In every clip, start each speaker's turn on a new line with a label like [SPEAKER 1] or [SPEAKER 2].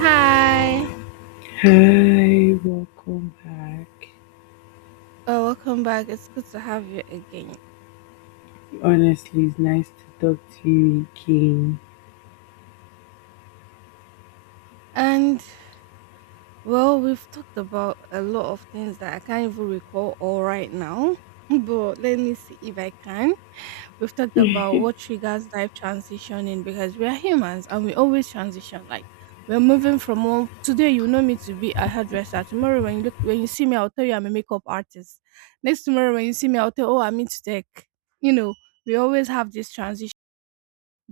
[SPEAKER 1] Hi.
[SPEAKER 2] Hi, welcome back.
[SPEAKER 1] Welcome back. It's good to have you again.
[SPEAKER 2] Honestly, it's nice to talk to you again.
[SPEAKER 1] And well, we've talked about a lot of things that I can't even recall all right now. But let me see if I can. We've talked about what triggers life transitioning because we are humans and we always transition. Like we're moving from one today, you know me to be a hairdresser. Tomorrow when you see me, I'll tell you I'm a makeup artist. Next tomorrow when you see me, I'll tell, oh, I'm into tech. You know, we always have this transition,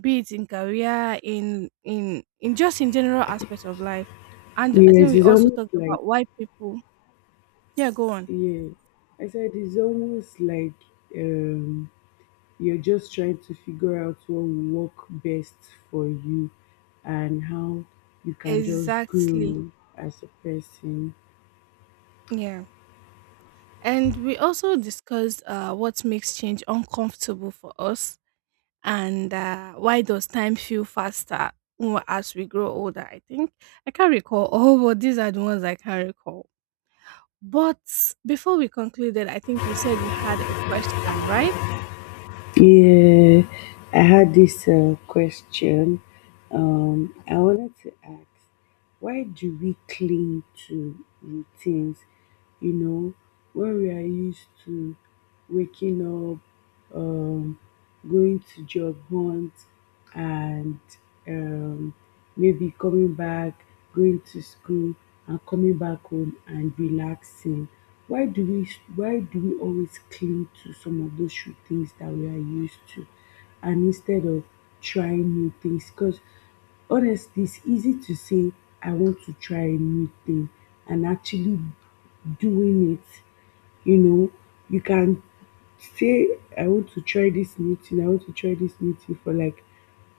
[SPEAKER 1] be it in career, in just in general aspects of life. And I think
[SPEAKER 2] Yes,
[SPEAKER 1] we
[SPEAKER 2] it's
[SPEAKER 1] also
[SPEAKER 2] almost
[SPEAKER 1] talked
[SPEAKER 2] like
[SPEAKER 1] about why people. Yeah, go on.
[SPEAKER 2] yeah. I said it's almost like um you're just trying to figure out what will work best for you and how you can just
[SPEAKER 1] Exactly.
[SPEAKER 2] grow as a person.
[SPEAKER 1] Yeah. And we also discussed what makes change uncomfortable for us, and why does time feel faster as we grow older, I think. I can't recall all, but these are the ones I can recall. But before we concluded, I think you said you had a question, right?
[SPEAKER 2] Yeah, I had this question. I wanted to ask, why do we cling to routines? You know, when we are used to waking up, going to job hunt and um, maybe coming back, going to school and coming back home and relaxing. Why do we why do we always cling to some of those shoe things that we are used to and instead of trying new things? Because honestly it's easy to say I want to try a new thing and actually doing it you know, you can say, I want to try this new thing, I want to try this new thing for like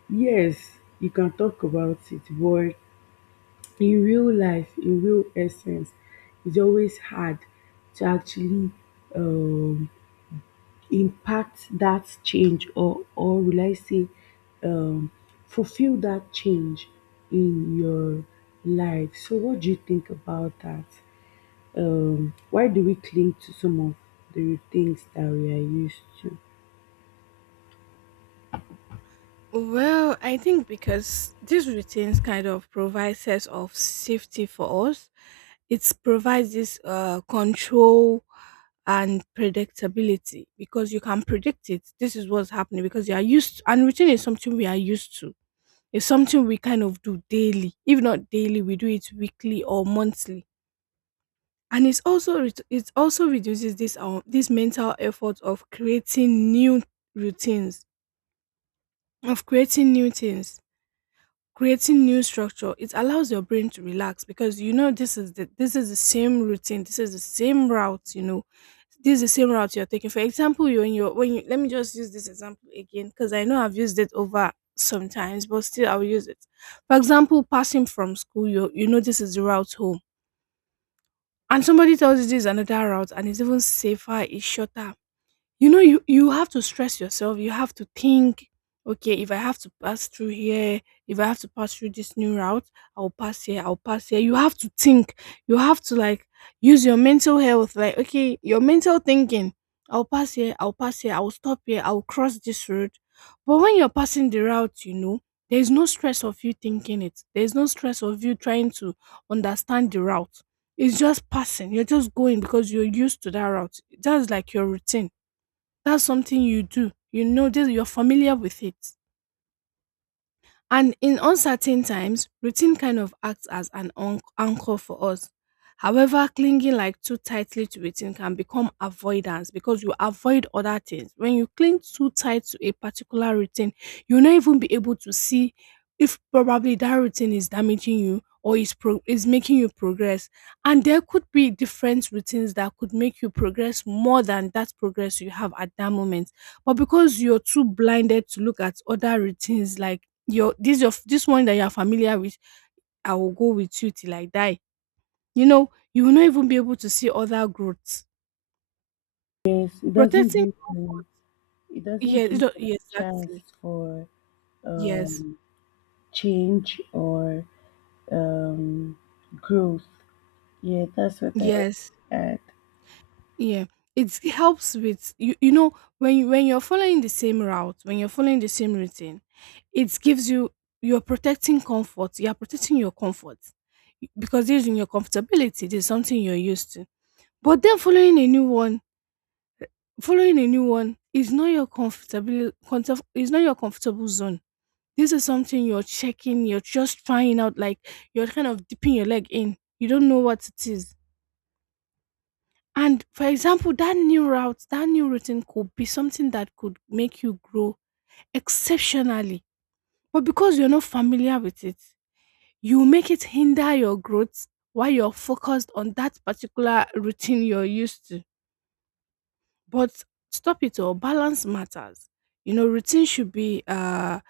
[SPEAKER 2] yes, you can talk about it, but in real life, in real essence, it's always hard to actually um impact that change or will I say um fulfill that change in your life. So what do you think about that? Why do we cling to some of the things that we are used to?
[SPEAKER 1] Well, I think because these routines kind of provide sense of safety for us. It provides this control and predictability because you can predict it. This is what's happening because you are used to, and routine is something we are used to. It's something we kind of do daily. If not daily, we do it weekly or monthly. And it's also it also reduces this this mental effort of creating new routines, of creating new things, creating new structure. It allows your brain to relax because you know this is the same routine, this is the same route, you know, this is the same route you're taking. For example, you when you when you let me just use this example again because I know I've used it over sometimes, but still I'll use it. For example, passing from school, you know this is the route home, and somebody tells you this is another route and it's even safer, it's shorter. You know, you have to stress yourself, you have to think, okay, if I have to pass through here, if I have to pass through this new route, I'll pass here, I'll pass here. You have to think, you have to, like, use your mental health, like, okay, your mental thinking. I'll pass here, I'll pass here, I'll stop here, I'll cross this road. But when you're passing the route, you know, there's no stress of you thinking it, there's no stress of you trying to understand the route. It's just passing, you're just going because you're used to that route. That's like your routine, that's something you do. You know this, you're familiar with it. And in uncertain times, routine kind of acts as an anchor for us. However, clinging, like, too tightly to routine can become avoidance because you avoid other things. When you cling too tight to a particular routine, you'll not even be able to see if probably that routine is damaging you or is is making you progress. And there could be different routines that could make you progress more than that progress you have at that moment. But because you're too blinded to look at other routines, like, your this, your this one that you are familiar with, "I will go with you till I die," you know, you will not even be able to see other growths.
[SPEAKER 2] Yes,
[SPEAKER 1] Protecting.
[SPEAKER 2] it
[SPEAKER 1] Yeah,
[SPEAKER 2] doesn't
[SPEAKER 1] it
[SPEAKER 2] give
[SPEAKER 1] don't- yeah,
[SPEAKER 2] like chance
[SPEAKER 1] exactly.
[SPEAKER 2] for
[SPEAKER 1] Yes.
[SPEAKER 2] change or um, growth. Yeah, that's what I want
[SPEAKER 1] Yes.
[SPEAKER 2] to add.
[SPEAKER 1] Yeah, it helps with you, you know, when you're following the same route, when you're following the same routine, it gives you, you're protecting your comfort, because this is in your comfortability, this is something you're used to. But then, following a new one. Following a new one is not your comfortable is not your comfortable zone. This is something you're checking, you're just trying out, like, you're kind of dipping your leg in. You don't know what it is. And for example, that new route, that new routine could be something that could make you grow exceptionally. But because you're not familiar with it, you make it hinder your growth while you're focused on that particular routine you're used to. But stop it all. Balance matters. You know, routine should be. Uh,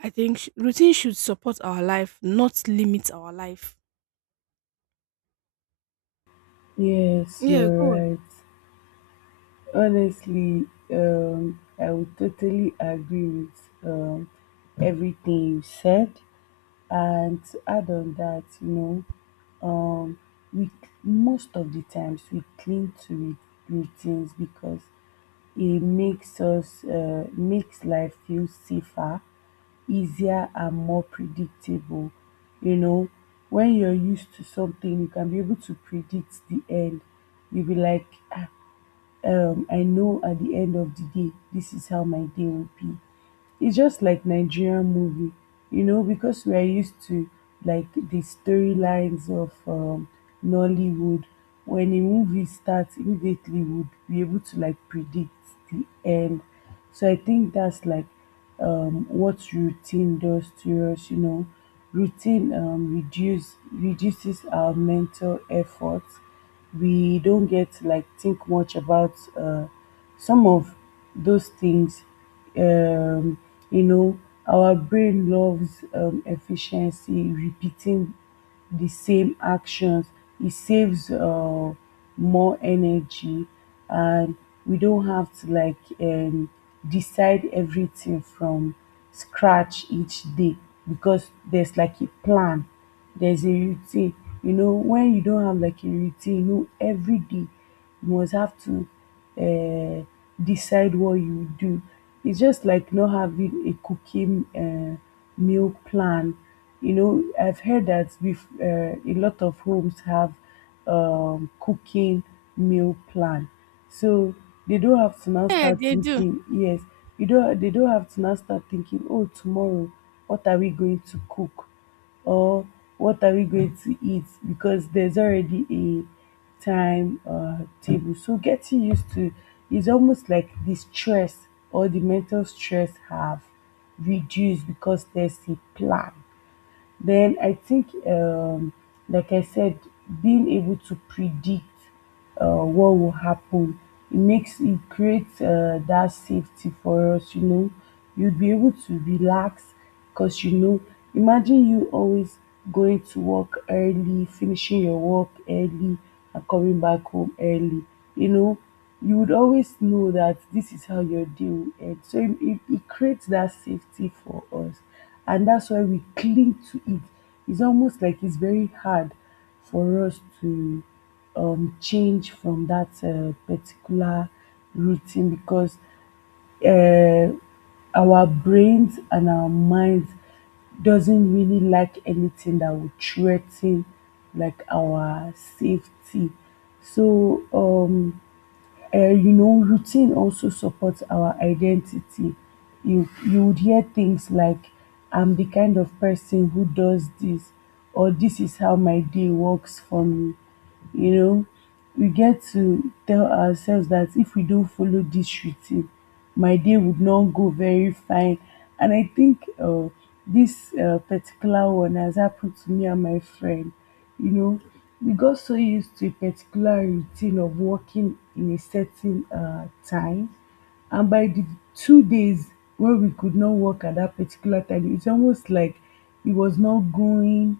[SPEAKER 1] I think routine should support our life, not limit our life.
[SPEAKER 2] Yes,
[SPEAKER 1] Yeah,
[SPEAKER 2] you're
[SPEAKER 1] go on.
[SPEAKER 2] right. Honestly, I would totally agree with everything you said. And to add on that, you know, um we most of the times we cling to routines because it makes us makes life feel safer, easier and more predictable. You know, when you're used to something, you can be able to predict the end. You'll be like, "Ah, I know at the end of the day, this is how my day will be. It's just like Nigerian movie, you know, because we are used to like the storylines of Nollywood. When a movie starts, immediately would be able to like predict the end. So I think that's like what routine does to us, you know. Routine reduces our mental effort, we don't get like think much about some of those things. Um, you know, our brain loves efficiency, repeating the same actions. It saves more energy, and we don't have to like decide everything from scratch each day because there's like a plan, there's a routine. You know, when you don't have like a routine, you know, every day you must have to decide what you do. It's just like not having a cooking meal plan. You know, I've heard that with a lot of homes have cooking meal plan. So they don't have to now
[SPEAKER 1] Yeah,
[SPEAKER 2] start
[SPEAKER 1] they do.
[SPEAKER 2] thinking, yes, you don't they don't have to now start thinking, oh, tomorrow, what are we going to cook? Or what are we going to eat because there's already a time table. So getting used to is almost like the stress or the mental stress have reduced because there's a plan. Then I think, like I said, being able to predict what will happen, it creates that safety for us. You know, you'd be able to relax because you know, imagine you always going to work early, finishing your work early, and coming back home early. You know, you would always know that this is how your day will end. So it creates that safety for us. And that's why we cling to it. It's almost like it's very hard for us to change from that particular routine because uh, our brains and our minds doesn't really like anything that would threaten like our safety. so um you know, routine also supports our identity. You would hear things like, "I'm the kind of person who does this," or "This is how my day works for me." You know, we get to tell ourselves that if we don't follow this routine, my day would not go very fine. And I think this particular one has happened to me and my friend. You know, we got so used to a particular routine of working in a certain time. And by the 2 days where we could not work at that particular time, it's almost like it was not going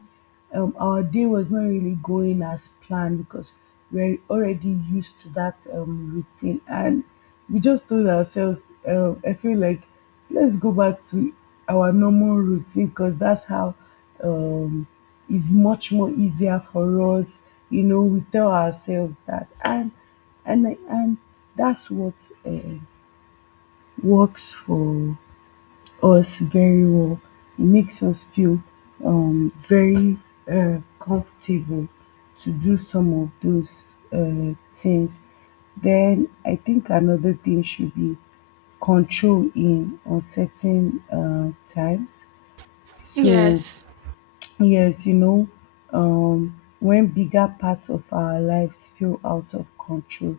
[SPEAKER 2] um, our day was not really going as planned because we're already used to that routine and we just told ourselves, I feel like let's go back to our normal routine because that's how um, it's much more easier for us." You know we tell ourselves that, and that's what uh, works for us very well. It makes us feel very comfortable to do some of those things. Then I think another thing should be control in uncertain times. So,
[SPEAKER 1] Yes.
[SPEAKER 2] yes, you know, when bigger parts of our lives feel out of control,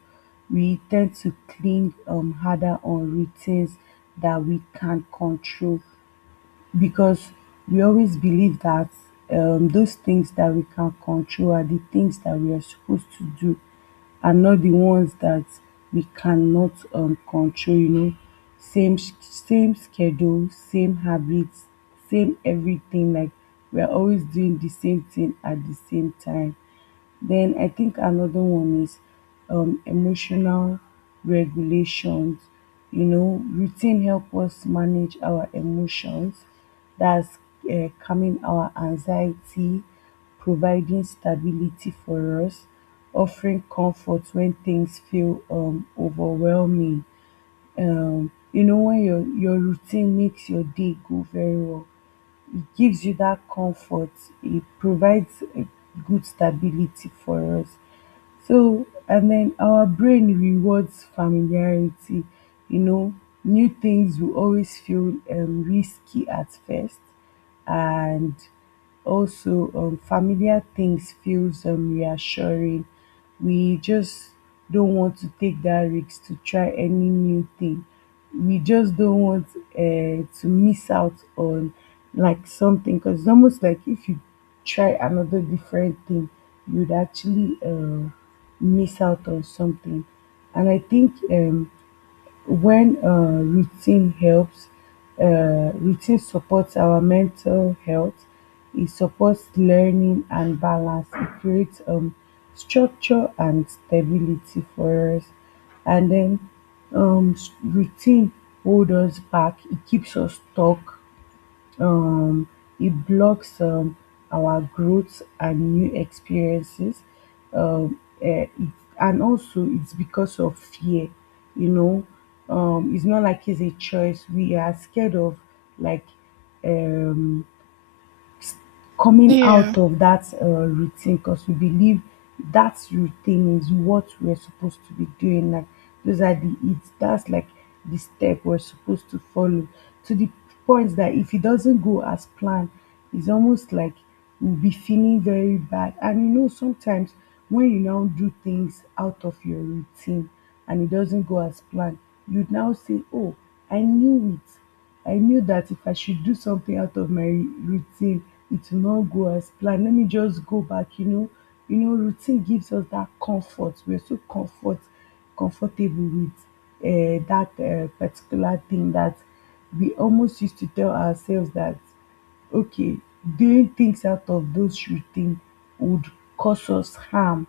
[SPEAKER 2] we tend to cling harder on routines that we can control because we always believe that those things that we can control are the things that we are supposed to do and not the ones that we cannot control, you know. Same schedule, same habits, same everything. Like we are always doing the same thing at the same time. Then I think another one is emotional regulations. You know, routine help us manage our emotions. That's calming our anxiety, providing stability for us, offering comfort when things feel overwhelming. You know, when your routine makes your day go very well, it gives you that comfort, it provides a good stability for us. So, and then our brain rewards familiarity. You know, new things will always feel risky at first, and also familiar things feels reassuring. We just don't want to take that risk to try any new thing, we just don't want to miss out on like something because it's almost like if you try another different thing you'd actually miss out on something. And I think when routine helps Routine supports our mental health, it supports learning and balance, it creates structure and stability for us. And then routine hold us back, it keeps us stuck. um it blocks our growth and new experiences. um eh, it, and also it's because of fear, you know. It's not like it's a choice, we are scared of like um coming
[SPEAKER 1] Yeah.
[SPEAKER 2] out of that routine because we believe that routine is what we're supposed to be doing. Like those are the it's that's like the step we're supposed to follow, to the point that if it doesn't go as planned, it's almost like we'll be feeling very bad. And you know sometimes when you now do things out of your routine and it doesn't go as planned, you would now say, "Oh, I knew it. I knew that if I should do something out of my routine, it will not go as planned. Let me just go back," you know. You know, routine gives us that comfort. We're so comfortable with that particular thing, that we almost used to tell ourselves that okay, doing things out of those routine would cause us harm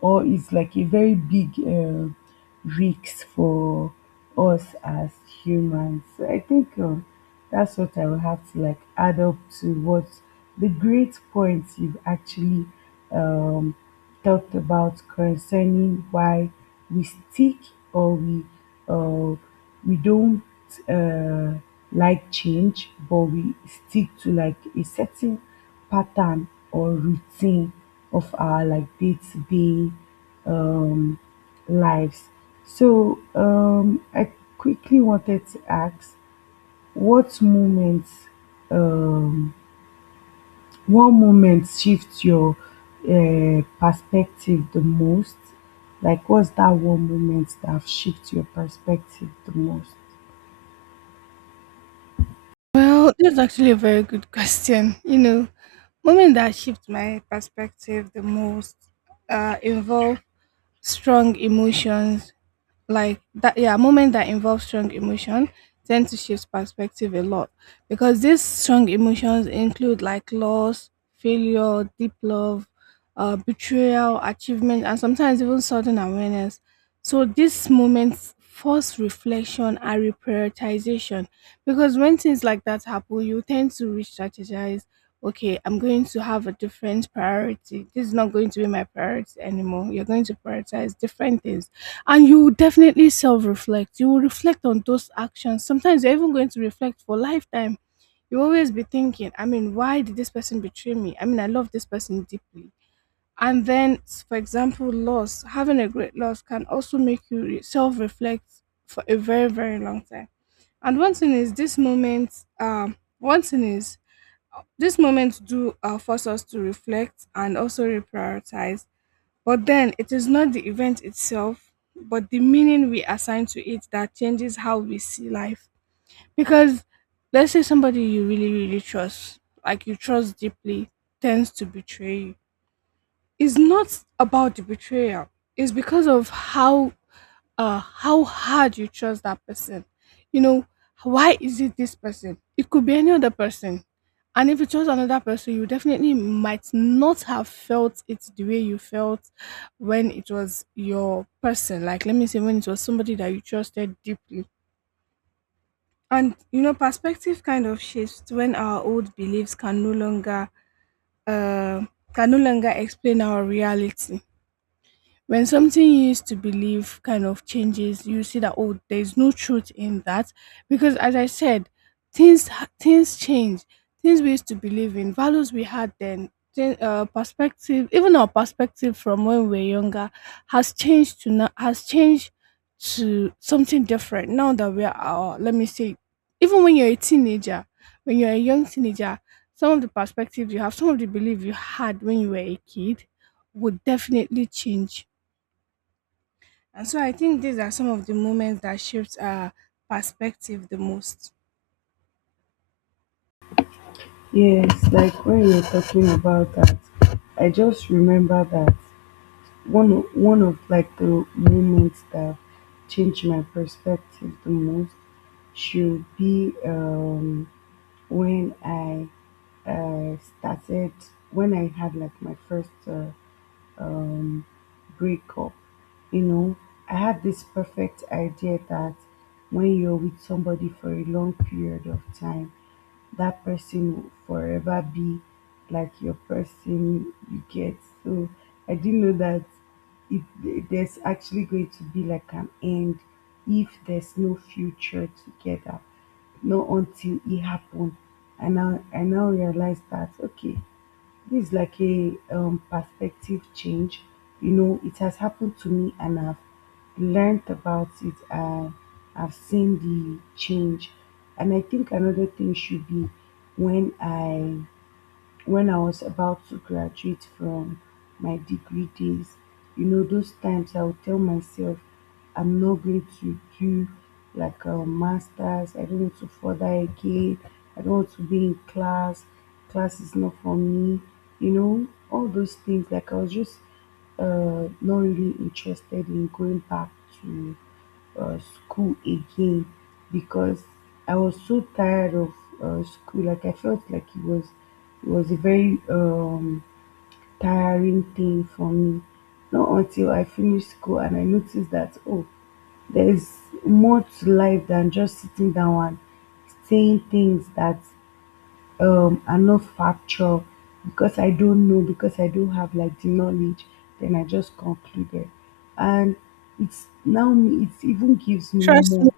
[SPEAKER 2] or is like a very big risk for us as humans. So I think that's what I will have to like add up to what the great points you've actually um, talked about concerning why we stick, or we uh, don't uh, like change, but we stick to like a certain pattern or routine of our like day to day um, lives. So I quickly wanted to ask, what moments um, one moment shifts your perspective the most? Like what's that one moment that shift your perspective the most?
[SPEAKER 1] Well, that's actually a very good question. You know, moment that shifts my perspective the most involve strong emotions, like, that, yeah, moment that involves strong emotion tend to shift perspective a lot, because these strong emotions include, like, loss, failure, deep love, betrayal, achievement, and sometimes even sudden awareness. So these moments force reflection and reprioritization, because when things like that happen, you tend to re-strategize. Okay, I'm going to have a different priority, this is not going to be my priority anymore, you're going to prioritize different things. And you will definitely self reflect. You will reflect on those actions. Sometimes you're even going to reflect for lifetime. You always be thinking, I mean, why did this person betray me? I mean, I love this person deeply. And then, for example, loss, having a great loss can also make you self reflect for a very, very long time. And one thing is this moment, um, one thing is do force us to reflect and also reprioritize. But then, it is not the event itself, but the meaning we assign to it that changes how we see life. Because let's say somebody you really, really trust, like you trust deeply, tends to betray you. It's not about the betrayal, it's because of how hard you trust that person. You know, why is it this person? It could be any other person. And if you trust another person, you definitely might not have felt it the way you felt when it was your person, like, let me say, when it was somebody that you trusted deeply. And you know, perspective kind of shifts when our old beliefs can no longer, uh, explain our reality. When something you used to believe kind of changes, you see that, oh, there's no truth in that, because as I said, things things change. Things we used to believe in, values we had then, perspective, even our perspective from when we were younger, has changed to now, has changed to something different now that we are. Let me say, even when you're a teenager, when you're a young teenager, some of the perspectives you have, some of the belief you had when you were a kid, would definitely change. And so I think these are some of the moments that shaped our perspective the most.
[SPEAKER 2] Yes, like when you're talking about that, I just remember that one of like the moments that changed my perspective the most should be when I started when I had like my first break up. You know, I had this perfect idea that when you're with somebody for a long period of time, that person will forever be like your person you get. So I didn't know that there's actually going to be like an end if there's no future together, not until it happened. And now I now realize that okay, this is like a perspective change. You know, it has happened to me and I've learned about it. I've seen the change. And I think another thing should be when I when I was about to graduate from my degree days, you know, those times I would tell myself I'm not going to do like a master's, I don't want to further again, I don't want to be in class, class is not for me, you know, all those things. Like I was just not really interested in going back to school again because I was so tired of school. Like I felt like it was a very tiring thing for me. Not until I finished school and I noticed that oh, there's more to life than just sitting down and saying things that and not factual because I don't know, because I don't have like the knowledge, then I just concluded. And it's now me it even gives me
[SPEAKER 1] Trust me,
[SPEAKER 2] more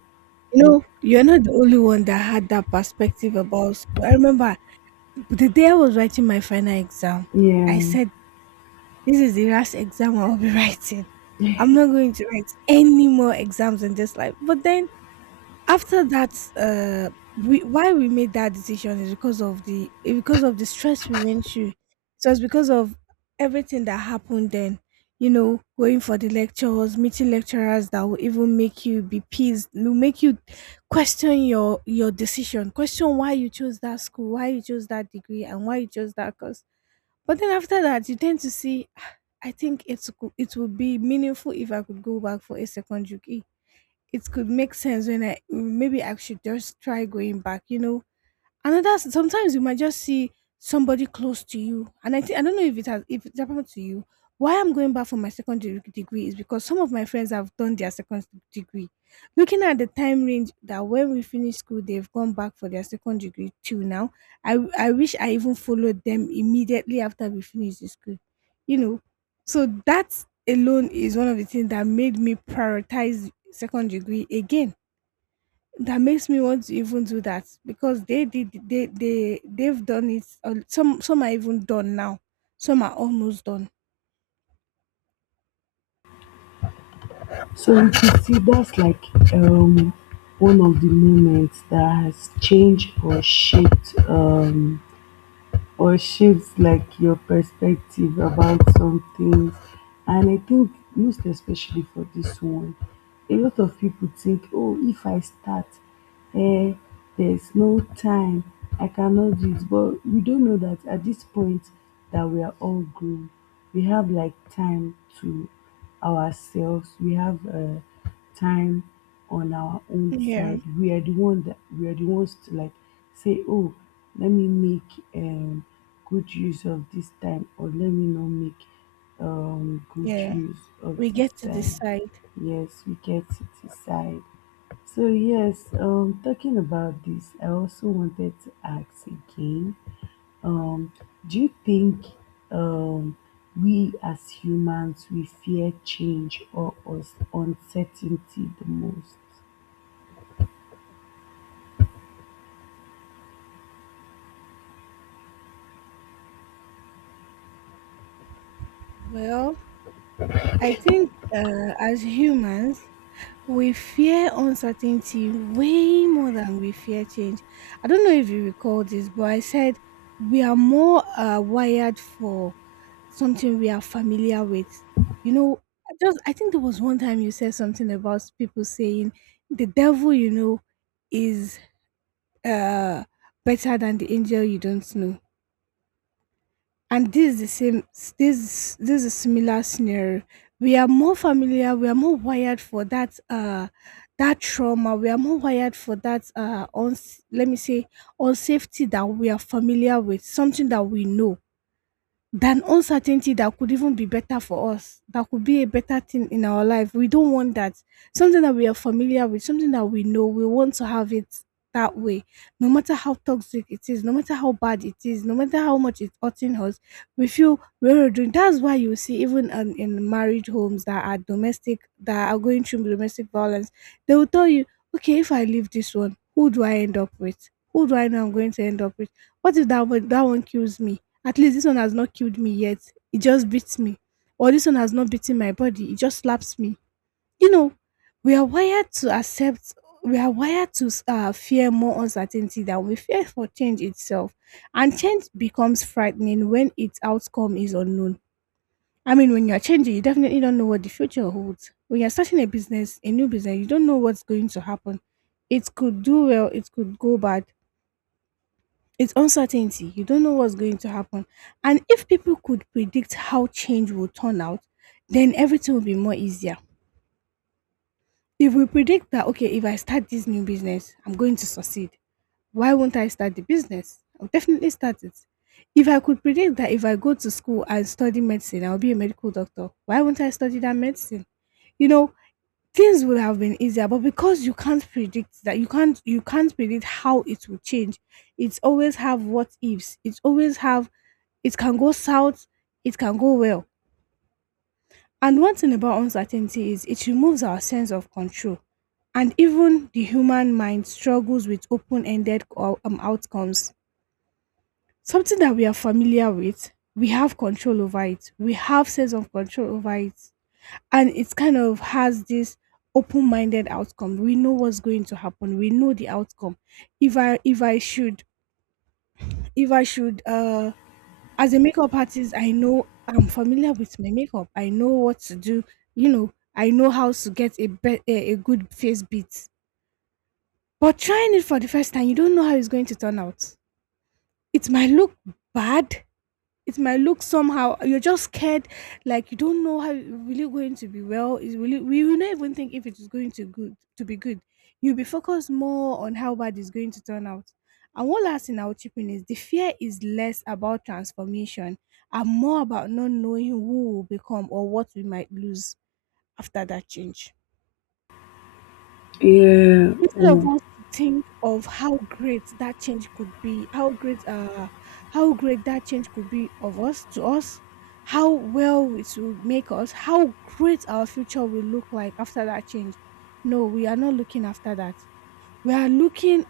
[SPEAKER 1] you know, you're not the only one that had that perspective about school. I remember the day I was writing my final exam,
[SPEAKER 2] yeah.
[SPEAKER 1] I said, "This is the last exam I'll be writing. I'm not going to write any more exams in this life." But then, after that, we why we made that decision is because of the, stress we went through, so it's because of everything that happened then. You know, going for the lectures, meeting lecturers that will even make you be pissed, will make you question your decision, question why you chose that school, why you chose that degree, and why you chose that course. But then, after that, you tend to see, "Ah, I think it would be meaningful if I could go back for a second degree. It could make sense. When I Maybe I should just try going back, you know." Another, sometimes you might just see somebody close to you, and I don't know if it happened to you. Why I'm going back for my second degree is because some of my friends have done their second degree. Looking at the time range that when we finish school, they've gone back for their second degree till now. I wish I even followed them immediately after we finished the school, you know. So that alone is one of the things that made me prioritize second degree again, that makes me want to even do that because they did they they've done it, some are even done now, some are almost done.
[SPEAKER 2] So you can see that's like um one of the moments that has changed or shaped or shapes like your perspective about some things. And I think most especially for this one, a lot of people think, oh, if I start, eh, there's no time, I cannot do it. But we don't know that at this point that we are all grown, we have like time to ourselves, we have time on our own
[SPEAKER 1] Yeah.
[SPEAKER 2] side we are the ones to like say oh let me make good use of this time or let me not make good
[SPEAKER 1] Yeah,
[SPEAKER 2] use of
[SPEAKER 1] we
[SPEAKER 2] this
[SPEAKER 1] get to
[SPEAKER 2] time.
[SPEAKER 1] decide.
[SPEAKER 2] Yes, we get to decide. So yes, talking about this I also wanted to ask again, um do you think um we as humans we fear change or us uncertainty the most?
[SPEAKER 1] Well, I think, as humans, we fear uncertainty way more than we fear change. I don't know if you recall this, but I said we are more wired for something we are familiar with. You know, I think there was one time you said something about people saying the devil is uh better than the angel you don't know. And this is the same this this is a similar scenario. We are more familiar, we are more wired for that trauma, we are more wired for that, on let me say, unsafety that we are familiar with, something that we know than uncertainty that could even be better for us, that could be a better thing in our life. We don't want that. Something that we are familiar with, something that we know, we want to have it that way. No matter how toxic it is, no matter how bad it is, no matter how much it's hurting us, we feel when we're doing that's why you see even in married homes that are going through domestic violence. They will tell you, okay, if I leave this one, who do I end up with? Who do I know I'm going to end up with? What if that one kills me? At least this one has not killed me yet. It just beats me. Or this one has not beaten my body. It just slaps me. You know, we are wired to accept, we are wired to fear more uncertainty than we fear for change itself. And change becomes frightening when its outcome is unknown. I mean, when you're changing, you definitely don't know what the future holds. When you're starting a business, a new business, you don't know what's going to happen. It could do well, it could go bad. It's uncertainty. You don't know what's going to happen. And if people could predict how change will turn out, then everything will be more easier. If we predict that, okay, if I start this new business, I'm going to succeed, why won't I start the business? I'll definitely start it. If I could predict that if I go to school and study medicine, I'll be a medical doctor, why won't I study that medicine? You know, things would have been easier, but because you can't predict that, you can't predict how it will change. It's always have what ifs. It's always have it can go south, it can go well. And one thing about uncertainty is it removes our sense of control. And even the human mind struggles with open-ended outcomes. Something that we are familiar with, we have control over it, we have sense of control over it. And it's kind of has this open-minded outcome, we know what's going to happen, we know the outcome. If i if i should if I should As a makeup artist, I know, I'm familiar with my makeup, I know what to do. I know how to get a good face beat. But trying it for the first time, you don't know how it's going to turn out. It might look bad, it might look somehow. You're just scared. Like, you don't know how really going to be well is really, we will not even think if it is going to good to be good. You'll be focused more on how bad it's going to turn out. And one last thing I'll chip in is the fear is less about transformation and more about not knowing who will become or what we might lose after that change.
[SPEAKER 2] Yeah,
[SPEAKER 1] Instead of us to think of how great that change could be, how great that change could be of us to us, how well it will make us, how great our future will look like after that change. No, we are not looking after that. We are looking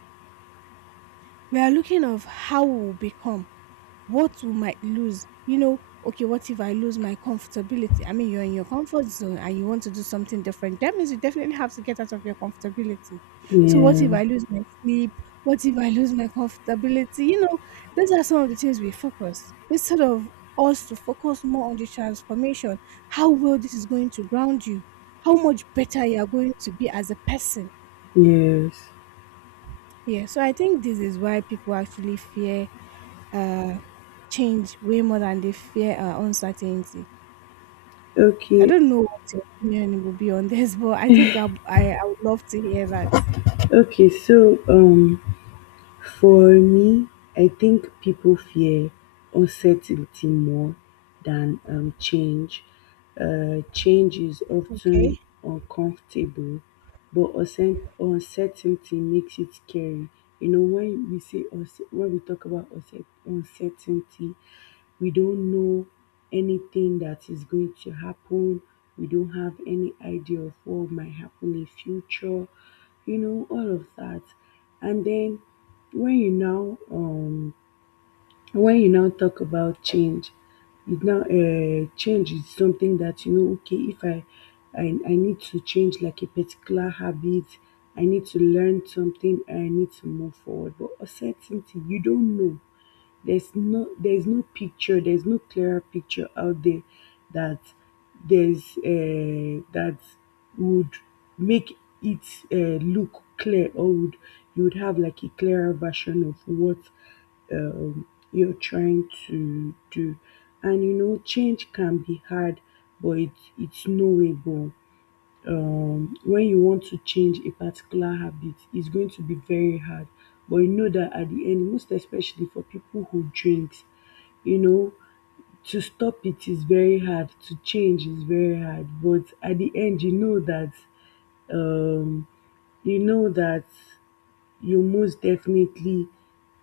[SPEAKER 1] we are looking of how we will become what we might lose. Okay, what if I lose my comfortability? I mean, you're in your comfort zone and you want to do something different. That means you definitely have to get out of your comfortability. So, what
[SPEAKER 2] yeah,
[SPEAKER 1] if I lose my sleep? What if I lose my comfortability? Those are some of the things we focus instead of us to focus more on the transformation, how well this is going to ground you, how much better you are going to be as a person.
[SPEAKER 2] yes.
[SPEAKER 1] Yeah, so I think this is why people actually fear uh, change way more than they fear uncertainty. I
[SPEAKER 2] Okay,
[SPEAKER 1] don't know what your opinion will be on this, but I think I would love to hear that.
[SPEAKER 2] okay. So, for me, I think people fear uncertainty more than change. Change is
[SPEAKER 1] Okay.
[SPEAKER 2] often uncomfortable, but uncertainty makes it scary. You know, when we say when we talk about uncertainty, we don't know anything that is going to happen. We don't have any idea of what might happen in future. You know, all of that. And then when you now um when you now talk about change, it now change is something that you know okay if I need to change like a particular habit, I need to learn something, I need to move forward. But uncertainty you don't know, there's no picture, there's no clearer picture out there that there's that would make it look clear or would you would have like a clearer version of what you're trying to do. And you know, change can be hard, but it's knowable. When you want to change a particular habit, it's going to be very hard. But you know that at the end, most especially for people who drinks, you know, to stop it is very hard, to change is very hard. But at the end, you know that um, you know that you most definitely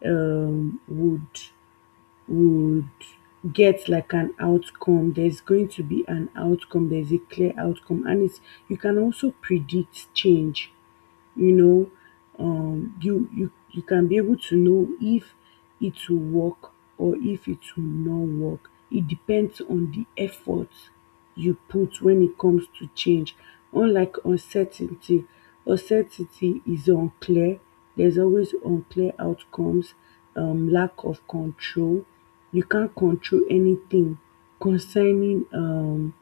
[SPEAKER 2] um, would would get like an outcome. There's going to be an outcome, there's a clear outcome, and it's, you can also predict change, you know, you can be able to know if it will work or if it will not work. It depends on the effort you put when it comes to change, unlike uncertainty. Uncertainty is unclear, there's always unclear outcomes, lack of control, you can't control anything concerning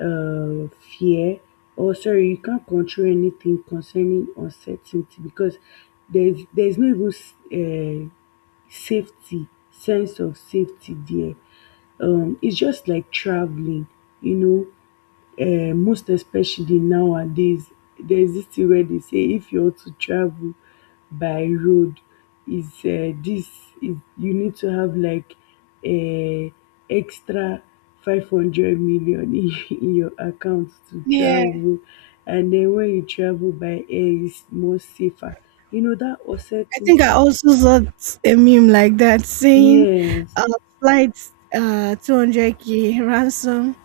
[SPEAKER 2] um fear or sorry, you can't control anything concerning uncertainty because there's no even safety, sense of safety there. It's just like traveling, you know, most especially nowadays, there's this thing wey dey say if you want to travel by road is this is you need to have like um extra 500 million in in your account to
[SPEAKER 1] Yeah,
[SPEAKER 2] travel, and then when you travel by air it's more safer. You know that
[SPEAKER 1] I
[SPEAKER 2] uncertainty
[SPEAKER 1] think I also saw a meme like that saying,
[SPEAKER 2] yes.
[SPEAKER 1] uh, flight 200K ransom.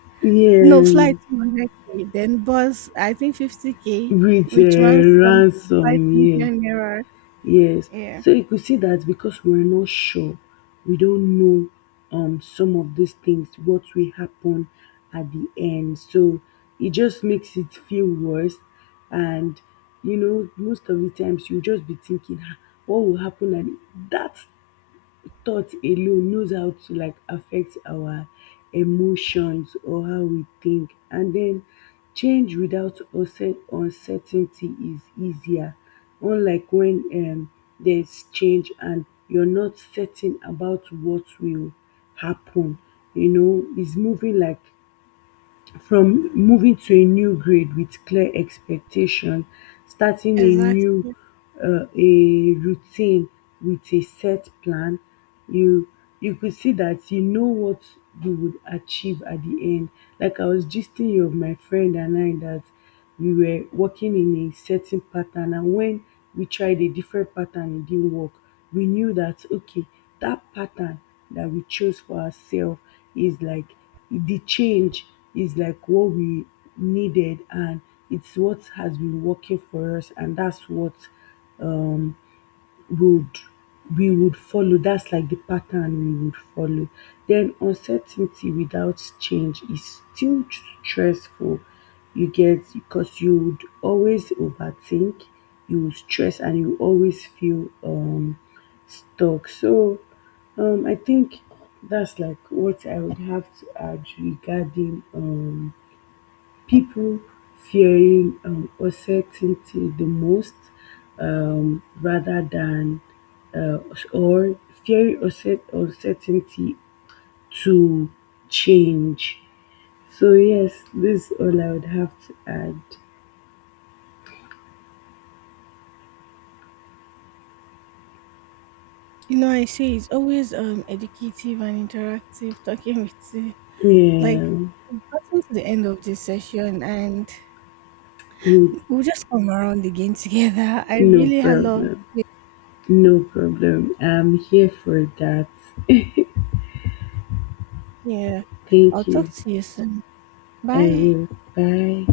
[SPEAKER 1] No, flight
[SPEAKER 2] Yes,
[SPEAKER 1] 200K, then bus, I think 50K,
[SPEAKER 2] with
[SPEAKER 1] which ransom 5
[SPEAKER 2] ransom, yes.
[SPEAKER 1] million naira.
[SPEAKER 2] Yes.
[SPEAKER 1] Yeah,
[SPEAKER 2] So you could see that because we're not sure, we don't know some of these things, what will happen at the end. So it just makes it feel worse. And you know, most of the times you just be thinking "Ah, what will happen at the-" that thought alone knows how to like affect our emotions or how we think. And then change without uncertainty is easier, unlike when there's change and you're not certain about what will happen. You know, it's moving like from moving to a new grade with clear expectation, starting a new
[SPEAKER 1] exactly.
[SPEAKER 2] a routine with a set plan, you you could see that you know what you would achieve at the end. Like I was gisting you of my friend and I that we were working in a certain pattern, and when we tried a different pattern it didn't work. We knew that okay, that pattern that we chose for ourselves is like the change, is like what we needed, and it's what has been working for us, and that's what would we would follow, that's like the pattern we would follow. Then uncertainty without change is still stressful, you get, because you would always overthink, you would stress and you always feel stuck. So I think that's like what I would have to add regarding people fearing uncertainty the most, rather than uh, or fearing uncertainty to change. So yes, this is all I would have to add.
[SPEAKER 1] I say it's always educative and interactive talking with you.
[SPEAKER 2] Yeah,
[SPEAKER 1] Like we've gotten to the end of this session and
[SPEAKER 2] mm,
[SPEAKER 1] we'll just come around again together. I
[SPEAKER 2] no
[SPEAKER 1] really had love.
[SPEAKER 2] problem. No problem. I'm here for that.
[SPEAKER 1] Yeah. I'll
[SPEAKER 2] Thank
[SPEAKER 1] talk
[SPEAKER 2] you.
[SPEAKER 1] to you soon.
[SPEAKER 2] I
[SPEAKER 1] Bye.
[SPEAKER 2] will. Bye.